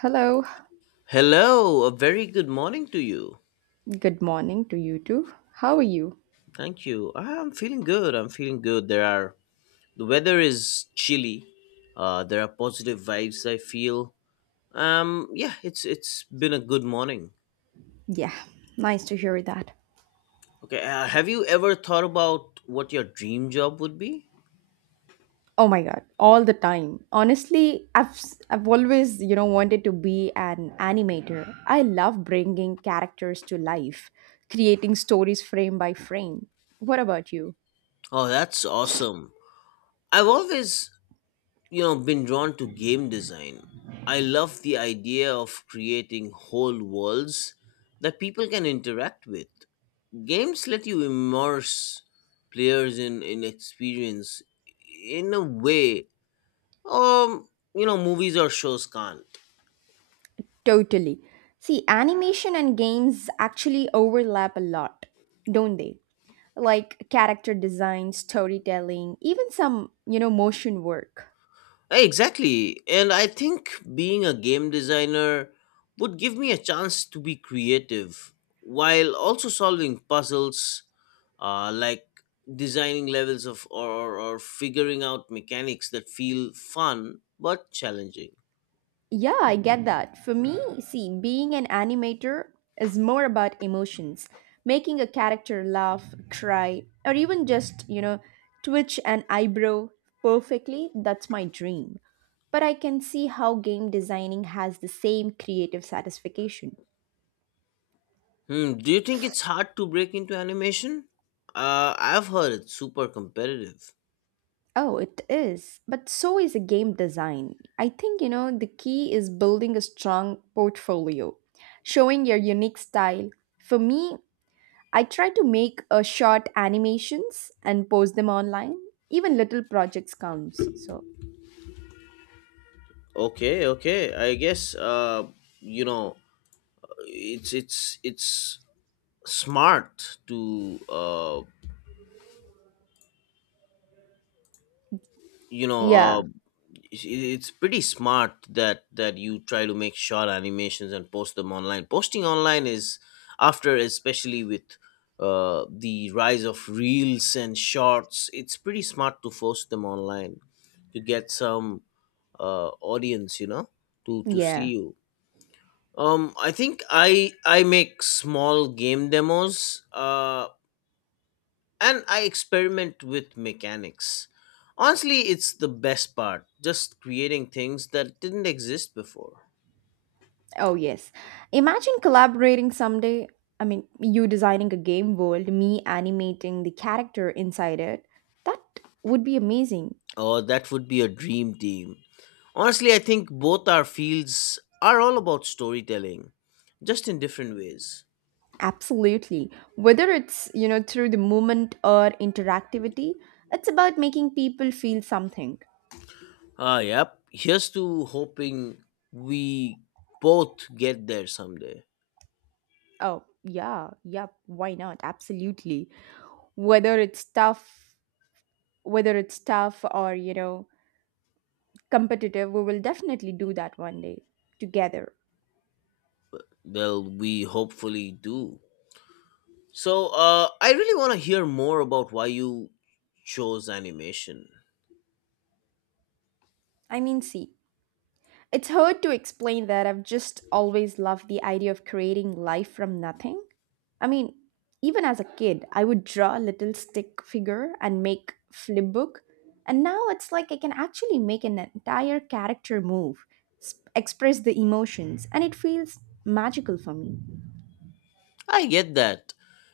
Hello. Hello, a very good morning to you. Good morning to you too. How are you? Thank you. I'm feeling good. I'm feeling good. The weather is chilly. There are positive vibes, I feel. Yeah, it's been a good morning. Yeah, nice to hear that. Okay, have you ever thought about what your dream job would be? Oh my god, all the time. Honestly, I've always, you know, wanted to be an animator. I love bringing characters to life, creating stories frame by frame. What about you? Oh, that's awesome. I've always, you know, been drawn to game design. I love the idea of creating whole worlds that people can interact with. Games let you immerse players in experience in a way, um you know, movies or shows can't. Totally. See, animation and games actually overlap a lot, don't they? Like character design, storytelling, even some, you know, motion work. Exactly. And I think being a game designer would give me a chance to be creative while also solving puzzles, like designing levels of or figuring out mechanics that feel fun but challenging. Yeah, I get that. For me, see, being an animator is more about emotions, making a character laugh, cry, or even just, you know, twitch an eyebrow perfectly. That's my dream. But I can see how game designing has the same creative satisfaction. Hmm, do you think it's hard to break into animation? I've heard it's super competitive. Oh, it is. But so is a game design. I think, you know, the key is building a strong portfolio, showing your unique style. For me, I try to make short animations and post them online. Even little projects counts. So, Okay, okay. I guess you know, it's smart to uh, you know, yeah. uh, it's pretty smart that you try to make short animations and post them online. Posting online is after, especially with, the rise of reels and shorts, it's pretty smart to post them online to get some, audience, you know, to see Yeah. you. Um i think i i make small game demos, and I experiment with mechanics. Honestly, it's the best part, just creating things that didn't exist before. Oh, yes. Imagine collaborating someday. I mean, you designing a game world, me animating the character inside it. That would be amazing. Oh, that would be a dream team. Honestly, I think both our fields are all about storytelling, just in different ways. Absolutely. Whether it's, you know, through the movement or interactivity, it's about making people feel something. Yep, here's to hoping we both get there someday. Oh, yeah. Yep. Why not? Absolutely. Whether it's tough whether it's tough or, you know, competitive, we will definitely do that one day together. Well, we hopefully do. So, I really want to hear more about why you chose animation. I mean, see, it's hard to explain that I've just always loved the idea of creating life from nothing. I mean, even as a kid, I would draw a little stick figure and make flipbook, and now it's like I can actually make an entire character move, express the emotions, and it feels magical for me. I get that.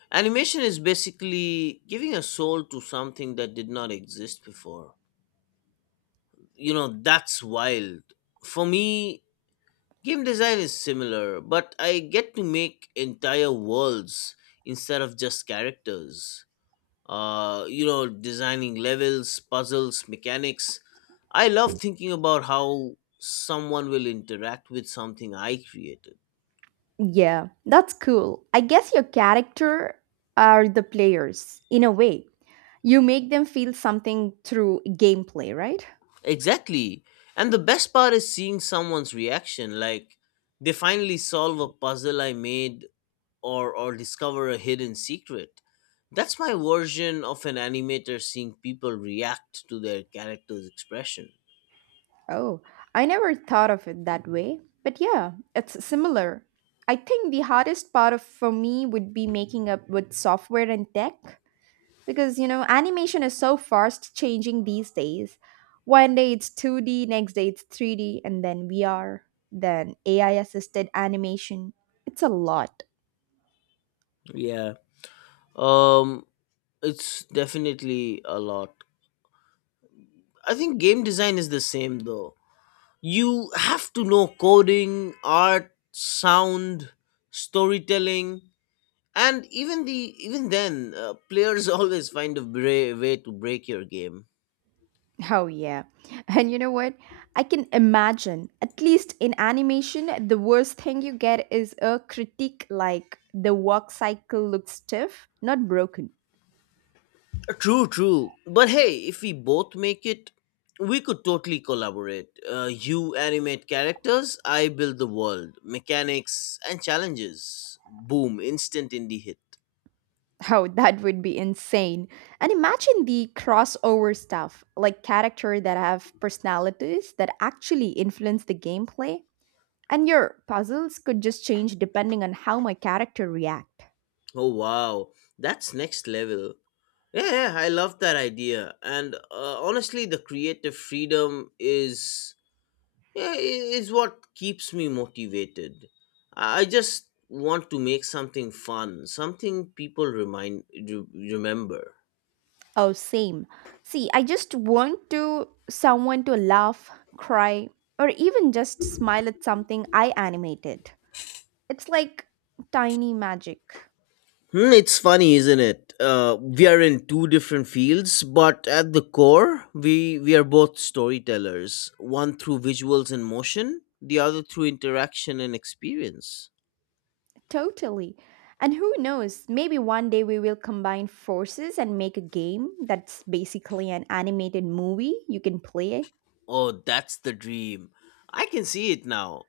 Animation is basically giving a soul to something that did not exist before. You know, that's wild. For me, game design is similar, but I get to make entire worlds instead of just characters. You know, designing levels, puzzles, mechanics. I love thinking about how someone will interact with something I created. Yeah, that's cool. I guess your character are the players in a way. You make them feel something through gameplay, right? Exactly. And the best part is seeing someone's reaction. Like, they finally solve a puzzle I made or discover a hidden secret. That's my version of an animator seeing people react to their character's expression. Oh, I never thought of it that way. But yeah, it's similar. I think the hardest part of, for me would be making up with software and tech because, you know, animation is so fast changing these days. One day it's 2D, next day it's 3D, and then VR, then AI assisted animation. It's a lot. Yeah. Um, it's definitely a lot. I think game design is the same though. You have to know coding, art, sound, storytelling, and even then, players always find a way to break your game. Oh, yeah. And you know what? I can imagine, at least in animation, the worst thing you get is a critique like the work cycle looks stiff, not broken. True, true. But hey, if we both make it, we could totally collaborate. You animate characters, I build the world, mechanics, and challenges. Boom! Instant indie hit. Oh, that would be insane. And imagine the crossover stuff, like character that have personalities that actually influence the gameplay. And your puzzles could just change depending on how my character react. Oh wow, that's next level. Yeah, yeah, I love that idea. And honestly, the creative freedom is, yeah, is what keeps me motivated. I just want to make something fun, something people remember. Oh, same. See, I just want to someone to laugh, cry, or even just smile at something I animated. It's like tiny magic. Hmm, it's funny, isn't it? We are in two different fields, but at the core, we are both storytellers. One through visuals and motion, the other through interaction and experience. Totally. And who knows, maybe one day we will combine forces and make a game that's basically an animated movie you can play. Oh, that's the dream. I can see it now.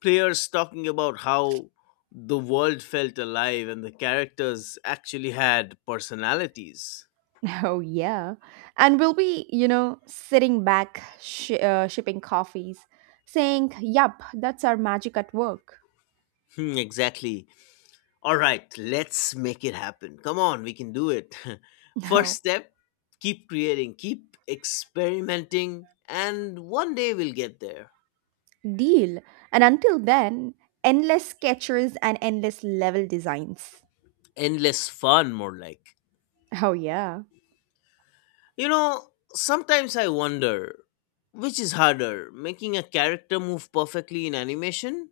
Players talking about how the world felt alive and the characters actually had personalities. Oh, yeah. And we'll be, you know, sitting back, shipping coffees, saying, "Yup, that's our magic at work." Hmm, exactly. All right, let's make it happen. Come on, we can do it. First No. step, keep creating, keep experimenting, and one day we'll get there. Deal. And until then, endless sketchers and endless level designs. Endless fun, more like. Oh, yeah. You know, sometimes I wonder which is harder, making a character move perfectly in animation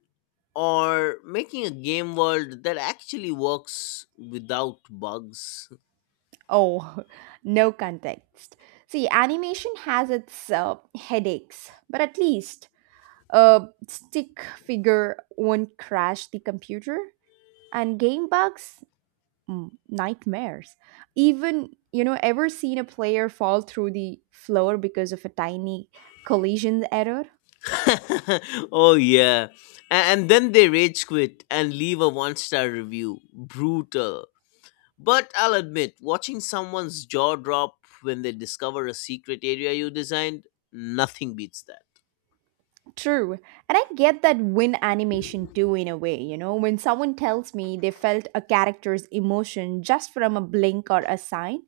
or making a game world that actually works without bugs. Oh, no context. See, animation has its headaches, but at least a stick figure won't crash the computer. And game bugs, mm, nightmares. Even, you know, ever seen a player fall through the floor because of a tiny collision error? Oh, yeah. And then they rage quit and leave a one star review. Brutal. But I'll admit, watching someone's jaw drop when they discover a secret area you designed, nothing beats that. True. And I get that win animation too, in a way. You know, when someone tells me they felt a character's emotion just from a blink or a sign,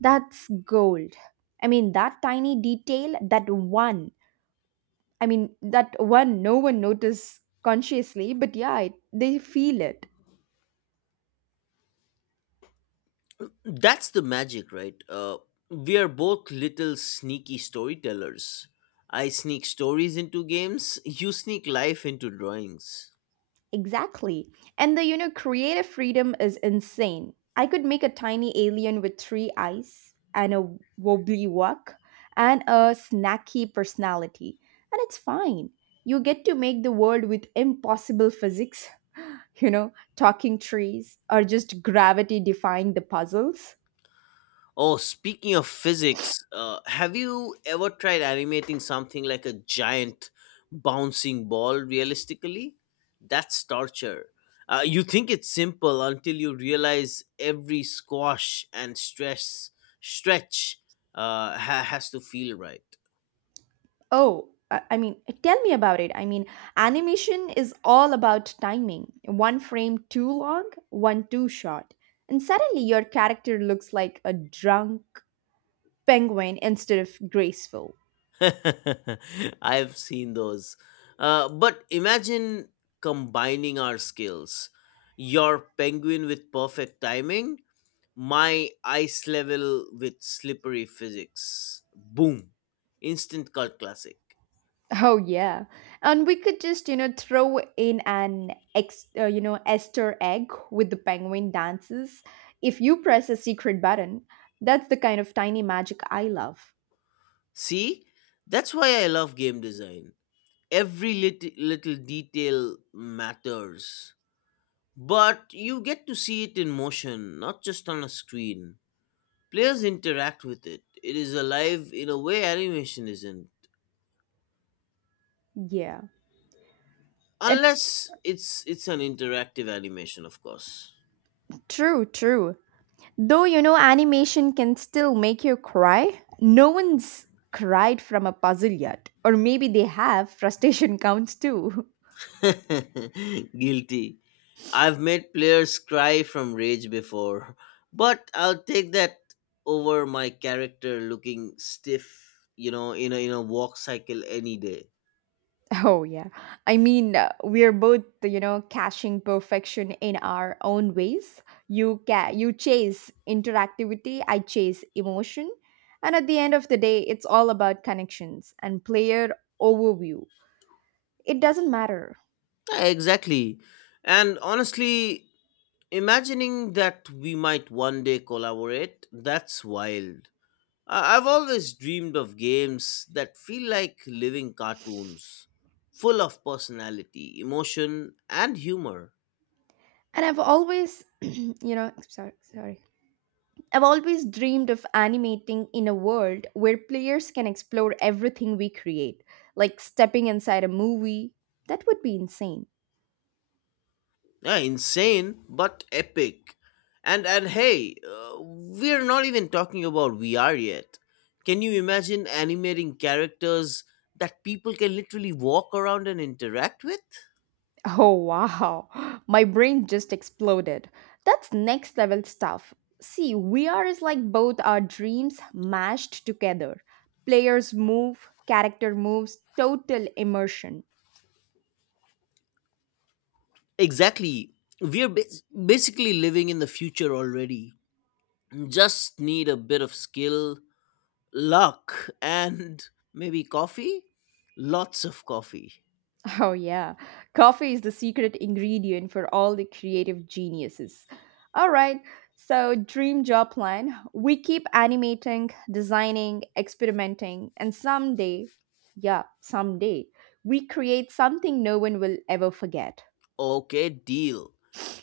that's gold. I mean, that tiny detail, that one, I mean, that one no one noticed consciously, but yeah, it, they feel it. That's the magic, right? We are both little sneaky storytellers. I sneak stories into games, you sneak life into drawings. Exactly. And the, you know, creative freedom is insane. I could make a tiny alien with three eyes and a wobbly walk and a snacky personality. And it's fine. You get to make the world with impossible physics, you know, talking trees or just gravity defying the puzzles. Oh, speaking of physics, have you ever tried animating something like a giant bouncing ball realistically? That's torture. You think it's simple until you realize every squash and stress stretch, has to feel right. Oh, I mean, tell me about it. I mean, animation is all about timing. One frame too long, one too short. And suddenly your character looks like a drunk penguin instead of graceful. I've seen those. But imagine combining our skills. Your penguin with perfect timing, my ice level with slippery physics. Boom. Instant cult classic. Oh yeah. And we could just, you know, throw in an you know, Easter egg with the penguin dances. If you press a secret button, that's the kind of tiny magic I love. See? That's why I love game design. Every little detail matters. But you get to see it in motion, not just on a screen. Players interact with it. It is alive in a way animation isn't. Yeah. It's Unless it's an interactive animation, of course. true, true. Though you know animation can still make you cry, no one's cried from a puzzle yet. Or maybe they have, frustration counts too. Guilty. I've made players cry from rage before, but I'll take that over my character looking stiff, you know, in a walk cycle any day. Oh, yeah. I mean, we're both, you know, caching perfection in our own ways. You chase interactivity, I chase emotion. And at the end of the day, it's all about connections and player overview. It doesn't matter. Yeah, exactly. And honestly, imagining that we might one day collaborate, that's wild. I've always dreamed of games that feel like living cartoons, full of personality, emotion, and humor. And I've always, you know, sorry, sorry. I've always dreamed of animating in a world where players can explore everything we create, like stepping inside a movie. That would be insane. Yeah, insane, but epic. And hey, we're not even talking about VR yet. Can you imagine animating characters that people can literally walk around and interact with? Oh wow, my brain just exploded. That's next level stuff. See, VR is like both our dreams mashed together. Players move, character moves, total immersion. Exactly. We're basically living in the future already. Just need a bit of skill, luck, and maybe coffee, lots of coffee. Oh, yeah. Coffee is the secret ingredient for all the creative geniuses. All right. So, dream job plan. We keep animating, designing, experimenting, and someday, yeah, someday, we create something no one will ever forget. Okay, deal.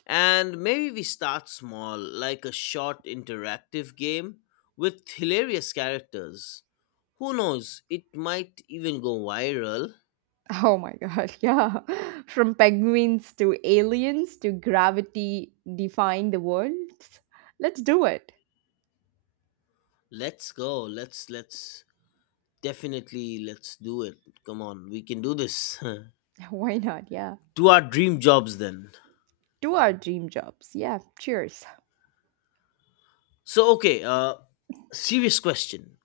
And maybe we start small, like a short interactive game with hilarious characters. Who knows, it might even go viral. Oh my God, yeah. From penguins to aliens to gravity defying the world. Let's do it. Let's go, let's definitely, let's do it. Come on, we can do this. Why not? Yeah. To our dream jobs then. Do our dream jobs. Yeah. Cheers. So okay, serious question: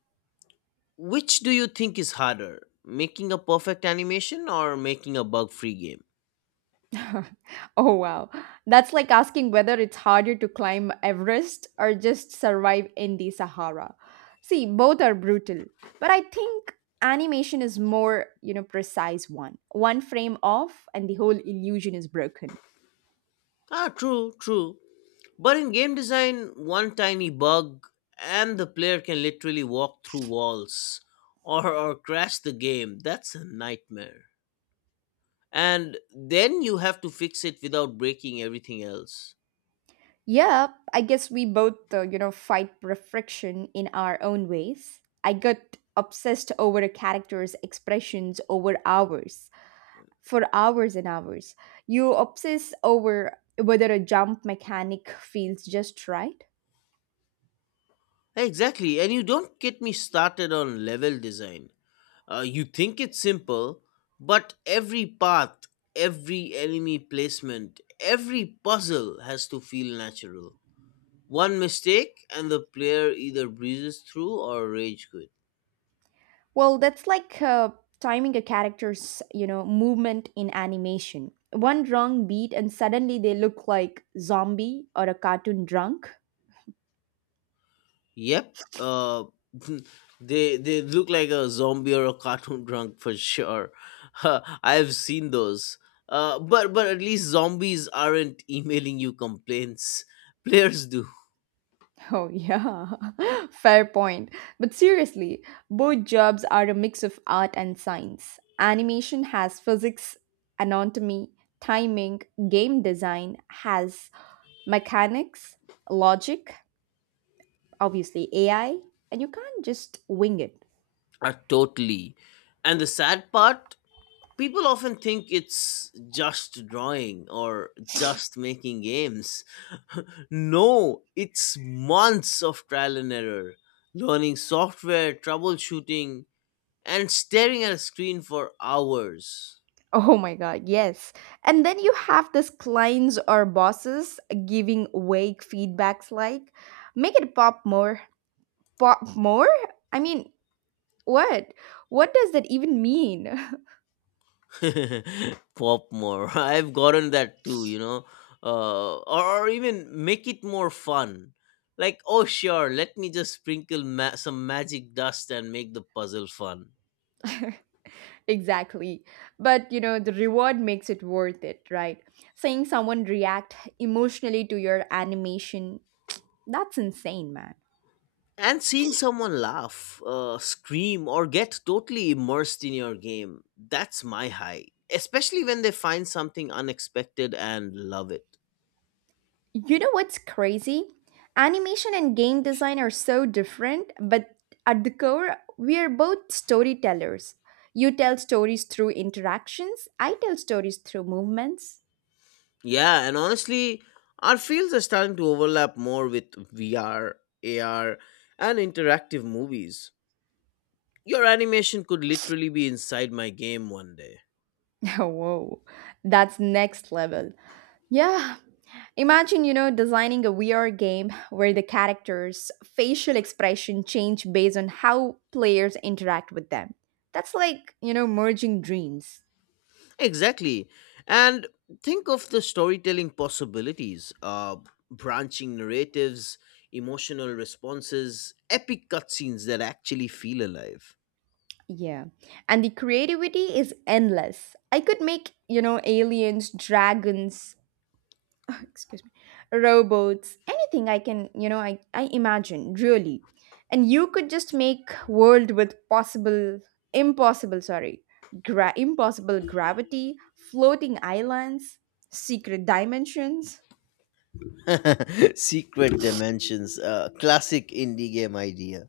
which do you think is harder, making a perfect animation or making a bug free game? Oh wow. That's like asking whether it's harder to climb Everest or just survive in the Sahara. See, both are brutal, but I think animation is more, you know, precise one. One frame off and the whole illusion is broken. Ah, true, true. But in game design, one tiny bug and the player can literally walk through walls or crash the game. That's a nightmare. And then you have to fix it without breaking everything else. Yeah, I guess we both, you know, fight refraction in our own ways. I got obsessed over a character's expressions over hours, for hours and hours. You obsess over whether a jump mechanic feels just right. Exactly, and you don't get me started on level design. You think it's simple, but every path, every enemy placement, every puzzle has to feel natural. One mistake, and the player either breezes through or rage quit. Well, that's like timing a character's, you know, movement in animation. One wrong beat and suddenly they look like zombie or a cartoon drunk. Yep, they look like a zombie or a cartoon drunk for sure. I've seen those. But at least zombies aren't emailing you complaints. Players do. Oh yeah. Fair point. But seriously, both jobs are a mix of art and science. Animation has physics, anatomy, timing, game design has mechanics, logic, obviously AI, and you can't just wing it. Totally. And the sad part: people often think it's just drawing or just making games. No, it's months of trial and error, learning software, troubleshooting, and staring at a screen for hours. Oh my god, yes. And then you have these clients or bosses giving vague feedbacks like, "Make it pop more." Pop more? I mean, what? What does that even mean? Pop more. I've gotten that too, you know. Or even make it more fun. Like, oh, sure, let me just sprinkle some magic dust and make the puzzle fun. Exactly. But you know, the reward makes it worth it, right? Seeing someone react emotionally to your animation, that's insane, man. And seeing someone laugh, scream, or get totally immersed in your game, that's my high. Especially when they find something unexpected and love it. You know what's crazy? Animation and game design are so different, but at the core, we are both storytellers. You tell stories through interactions, I tell stories through movements. Yeah, and honestly, our fields are starting to overlap more with VR, AR, and interactive movies. Your animation could literally be inside my game one day. Whoa, that's next level. Yeah, imagine, you know, designing a VR game where the characters' facial expression change based on how players interact with them. That's like, you know, merging dreams. Exactly. And think of the storytelling possibilities, branching narratives, emotional responses, epic cutscenes that actually feel alive. Yeah. And the creativity is endless. I could make, you know, aliens, dragons, excuse me, robots, anything I can, you know, I imagine, really. And you could just make world with possible impossible, sorry, impossible gravity, floating islands, secret dimensions. Secret dimensions, classic indie game idea.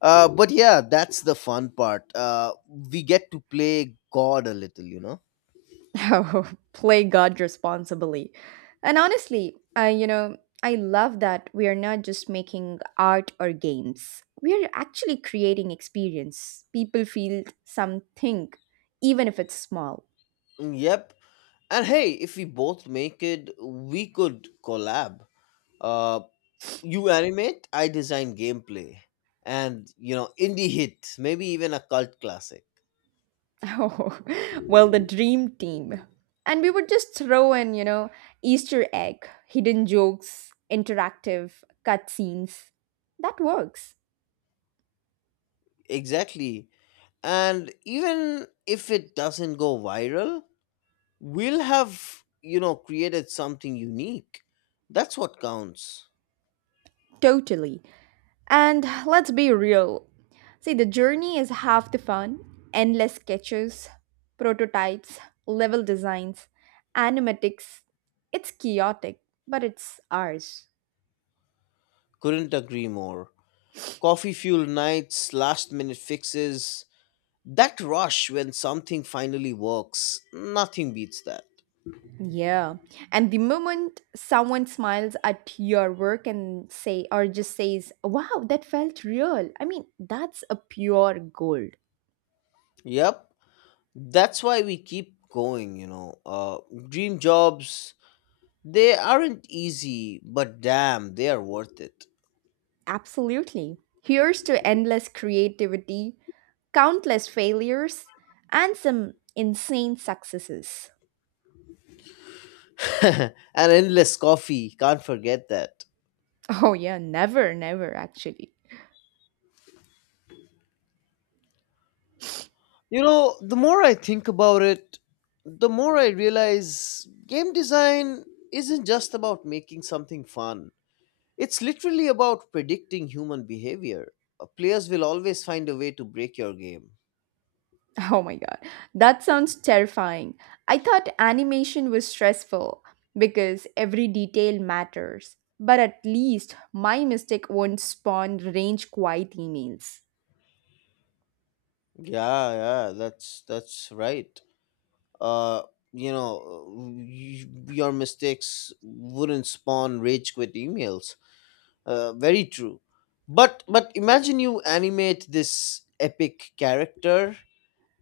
But yeah, that's the fun part. We get to play God a little, you know? Oh, play God responsibly. And honestly, I love that we are not just making art or games. We are actually creating experience. People feel something, even if it's small. Yep. And hey, if we both make it, we could collab. Uh, you animate, I design gameplay, and you know, indie hit, maybe even a cult classic. Oh, well, the dream team. And we would just throw in, you know, Easter egg, hidden jokes, interactive cutscenes. That works Exactly. And even if it doesn't go viral, we'll have, you know, created something unique. That's what counts. totally. And let's be real. See, the journey is half the fun. Endless sketches, prototypes, level designs, animatics. It's chaotic, but it's ours. Couldn't agree more. Coffee fuel nights, last minute fixes, that rush when something finally works, nothing beats that. Yeah. And the moment someone smiles at your work and say or just says, "Wow, that felt real." I mean, that's a pure gold. Yep, that's why we keep going, you know. Dream jobs, they aren't easy, but damn, they are worth it. Absolutely. Here's to endless creativity, countless failures, and some insane successes. And endless coffee, can't forget that. Oh, yeah, never, never, actually. You know, the more I think about it, the more I realize game design isn't just about making something fun. It's literally about predicting human behavior. Players will always find a way to break your game. Oh my god, that sounds terrifying. I thought animation was stressful because every detail matters, but at least my mistake won't spawn range quiet emails. Yeah, yeah, that's right. Uh, you know, your mistakes wouldn't spawn rage quit emails. Very true. But imagine you animate this epic character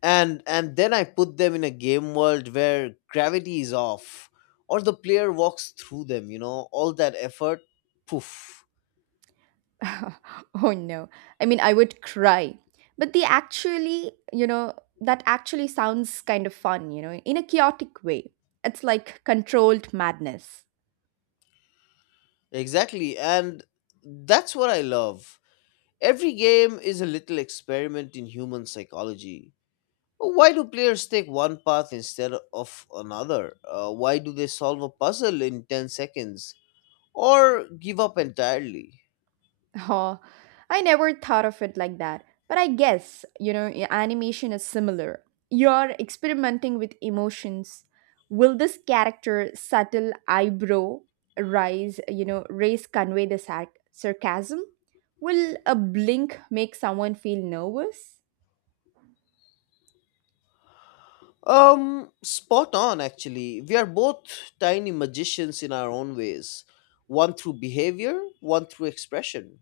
and then I put them in a game world where gravity is off or the player walks through them, you know, all that effort, poof. Oh no. I mean, I would cry. But the actually, you know, that actually sounds kind of fun, you know, in a chaotic way. It's like controlled madness. Exactly. And that's what I love. Every game is a little experiment in human psychology. Why do players take one path instead of another? Why do they solve a puzzle in 10 seconds, or give up entirely? Oh, I never thought of it like that. But I guess, you know, animation is similar. You're experimenting with emotions. Will this character subtle eyebrow rise, you know, raise convey the sarcasm? Will a blink make someone feel nervous? Spot on actually. We are both tiny magicians in our own ways, one through behavior, one through expression.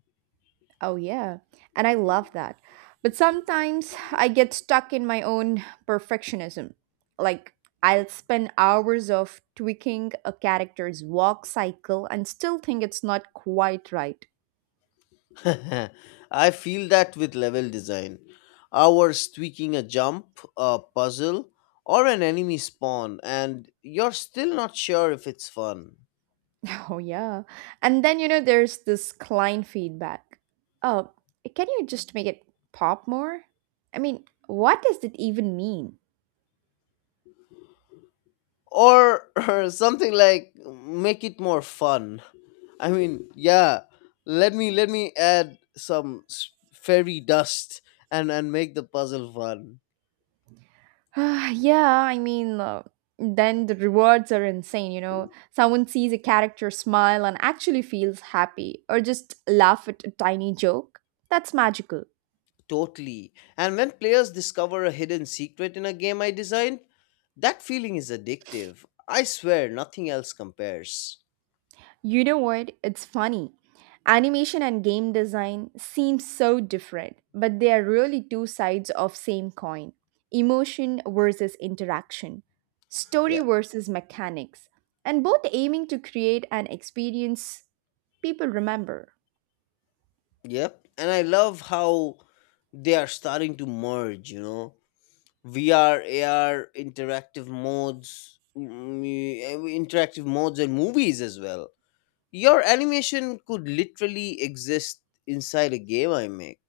Oh, yeah. And I love that. But sometimes I get stuck in my own perfectionism. Like, I'll spend hours of tweaking a character's walk cycle and still think it's not quite right. I feel that with level design. Ours tweaking a jump, a puzzle, or an enemy spawn, and you're still not sure if it's fun. Oh, yeah. And then, you know, there's this client feedback. Oh, can you just make it pop more? I mean, what does that even mean? Or something like make it more fun. I mean, yeah. Let me add some fairy dust and make the puzzle fun. Ah, yeah, I mean, then the rewards are insane, you know. Someone sees a character smile and actually feels happy, or just laugh at a tiny joke. That's magical. Totally. And when players discover a hidden secret in a game I designed, that feeling is addictive. I swear, nothing else compares. You know what? It's funny. Animation and game design seem so different, but they are really two sides of same coin. Emotion versus interaction, story Yeah. versus mechanics, and both aiming to create an experience people remember. Yep. And I love how they are starting to merge. VR, AR, interactive modes, and movies as well. Your animation could literally exist inside a game I make.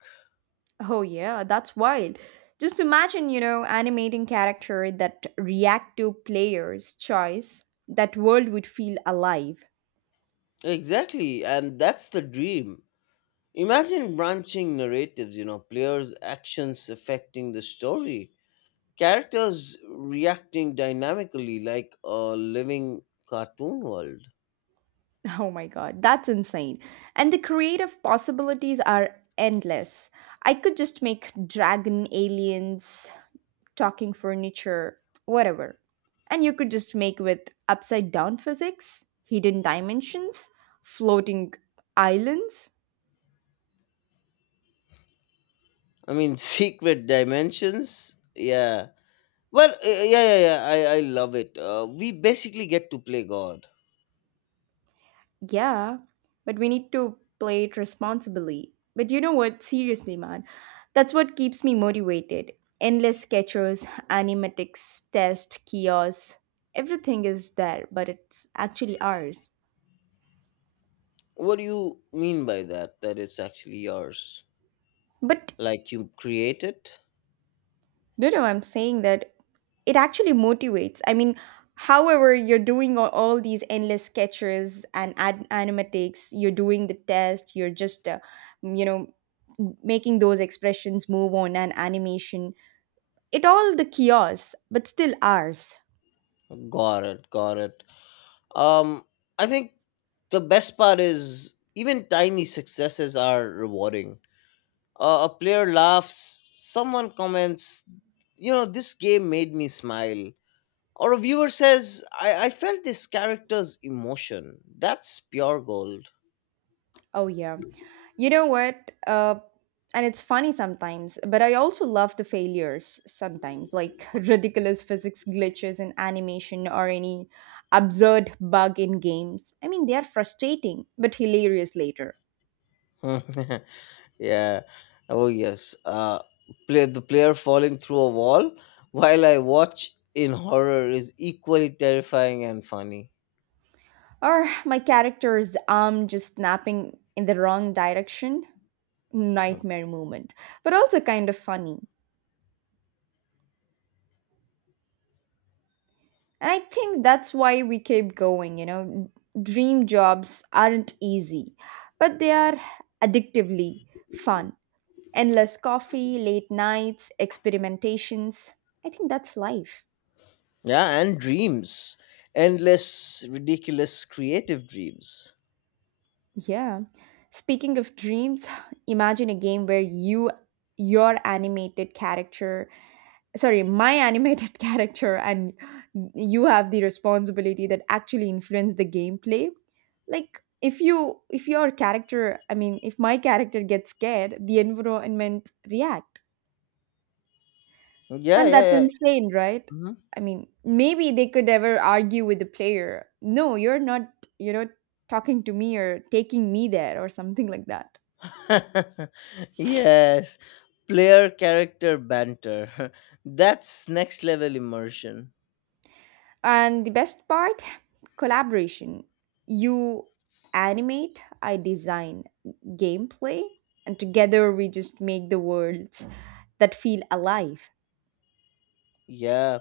Oh yeah, that's wild. Just imagine, animating character that react to players' choice. That world would feel alive. Exactly, and that's the dream. Imagine branching narratives, you know, players' actions affecting the story, characters reacting dynamically like a living cartoon world. Oh my god, that's insane. And the creative possibilities are endless. I could just make dragon aliens, talking furniture, whatever. And you could just make with upside down physics, hidden dimensions, floating islands. Secret dimensions, yeah. Well, uh, yeah, yeah, I love it. We basically get to play God. Yeah, but we need to play it responsibly. But you know what? Seriously, man, that's what keeps me motivated. Endless sketchers, animatics, test, kiosks, everything is there, but it's actually ours. What do you mean by that? That it's actually yours? But Like you create it. no, no, I'm saying that it actually motivates. I mean, however, you're doing all these endless sketches and animatics, you're doing the test, you're just, you know, making those expressions move on and animation. It all the kiosks, but still ours. Got it. um I think the best part is even tiny successes are rewarding. A player laughs, someone comments, this game made me smile, or a viewer says, I felt this character's emotion. That's pure gold. Oh yeah. You know what? And it's funny sometimes, but I also love the failures sometimes, like ridiculous physics glitches in animation or any absurd bug in games. I mean, they are frustrating, but hilarious later. Yeah. Oh yes. Play the player falling through a wall while I watch in horror is equally terrifying and funny. Or my character's arm just snapping in the wrong direction. Huh. Nightmare moment, but also kind of funny. And I think that's why we keep going, you know. Dream jobs aren't easy, but they are addictively fun. Endless coffee, late nights, experimentations. I think that's life. Yeah, and dreams, endless, ridiculous, creative dreams. Yeah. Speaking of dreams, imagine a game where you your animated character, sorry, my animated character, and you have the responsibility that actually influence the gameplay. Like if you, if your character, I mean, if my character gets scared, the environment react, Yeah, and yeah, that's yeah. insane, right? Mhm. I mean, maybe they could ever argue with the player: no, you're not, you know, talking to me or taking me there or something like that. Yes, player character banter. That's next level immersion. And the best part, collaboration. You animate, I design gameplay, and together we just make the worlds that feel alive. Yeah.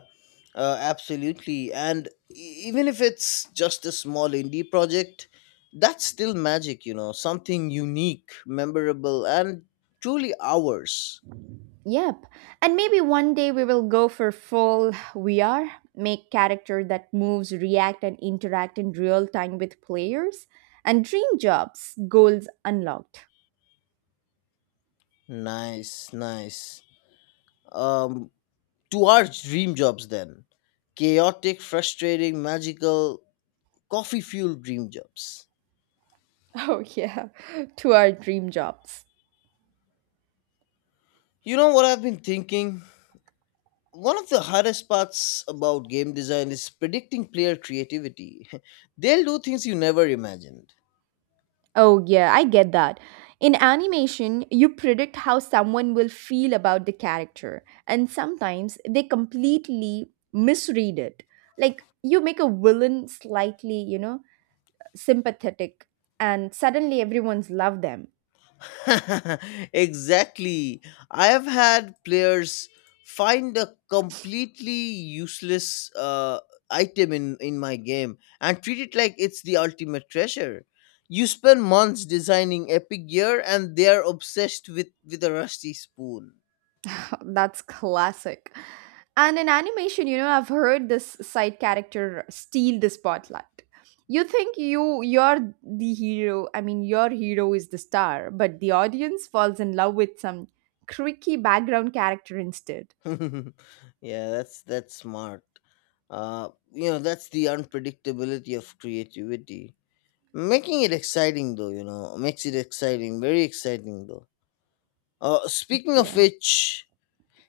Absolutely. And even if it's just a small indie project, that's still magic, you know, something unique, memorable, and truly ours. Yep. And maybe one day we will go for full VR, make character that moves, react and interact in real time with players and dream jobs, goals unlocked. Nice, nice. Um, to our dream jobs then: chaotic, frustrating, magical, coffee fueled dream jobs. Oh yeah, to our dream jobs. You know what I've been thinking? One of the hardest parts about game design is predicting player creativity. They'll do things you never imagined. Oh, yeah, I get that. In animation, you predict how someone will feel about the character, and sometimes they completely misread it. Like, you make a villain slightly, you know, sympathetic, and suddenly everyone's love them. Exactly. I have had players find a completely useless item in my game and treat it like it's the ultimate treasure. You spend months designing epic gear and they're obsessed with a rusty spoon. That's classic. And in animation, you know, I've heard this side character steal the spotlight. You think you're the hero. I mean, your hero is the star, but the audience falls in love with some creaky background character instead. Yeah, that's smart. That's the unpredictability of creativity. Making it exciting though, you know, Makes it exciting, very exciting though. Speaking of Yeah. which,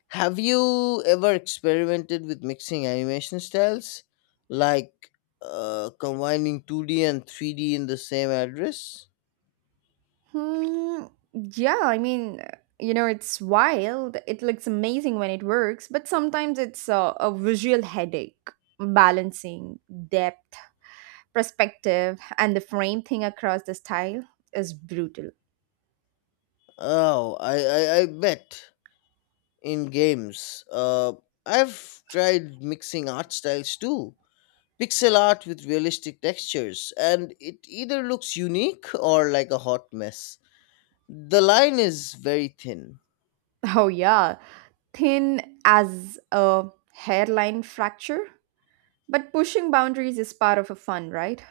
have you ever experimented with mixing animation styles, like combining 2D and 3D in the same address? Hmm. Yeah, I mean, you know, it's wild. It looks amazing when it works, but sometimes it's a visual headache balancing depth perspective and the frame thing across the style is brutal. Oh, I bet. In games, I've tried mixing art styles too. Pixel art with realistic textures, and it either looks unique or like a hot mess. The line is very thin. Oh, yeah, thin as a hairline fracture. But pushing boundaries is part of a fun, right?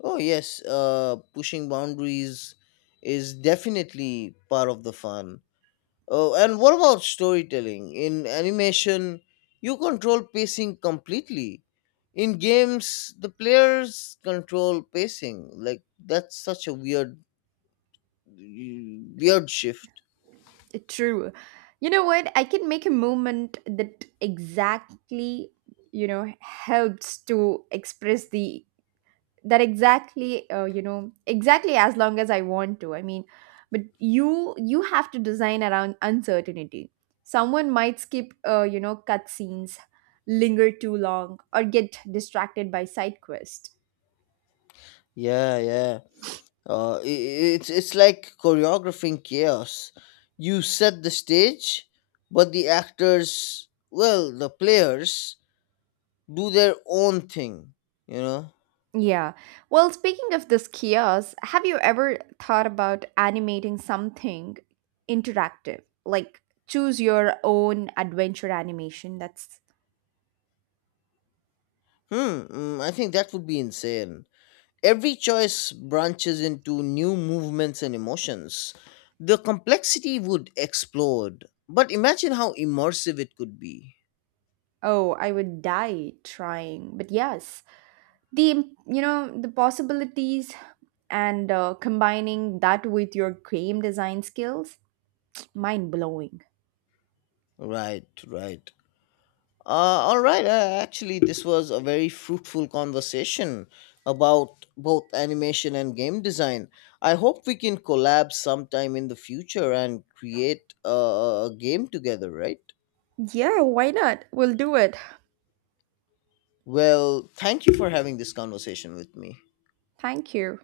Oh yes, pushing boundaries is definitely part of the fun. Oh, and what about storytelling? In animation, you control pacing completely. In games, the players control pacing. Like that's such a weird shift. True. You know what? I can make a movement that exactly, you know, helps to express the that exactly you know exactly as long as I want to. I mean, but you have to design around uncertainty. Someone might skip you know, cut scenes, linger too long or get distracted by side quest. Yeah, yeah. It's like choreographing chaos. You set the stage, but the actors, well, the players do their own thing, you know? Yeah. Well, speaking of this kiosk, have you ever thought about animating something interactive? Like choose your own adventure animation. That's Hmm, mm, I think that would be insane. Every choice branches into new movements and emotions. The complexity would explode. But imagine how immersive it could be. oh, I would die trying. But yes, the you know, the possibilities and combining that with your game design skills, mind blowing. Right, right. Uh, actually, this was a very fruitful conversation about both animation and game design. I hope we can collab sometime in the future and create a game together, right? Yeah, why not? We'll do it. Well, thank you for having this conversation with me. Thank you.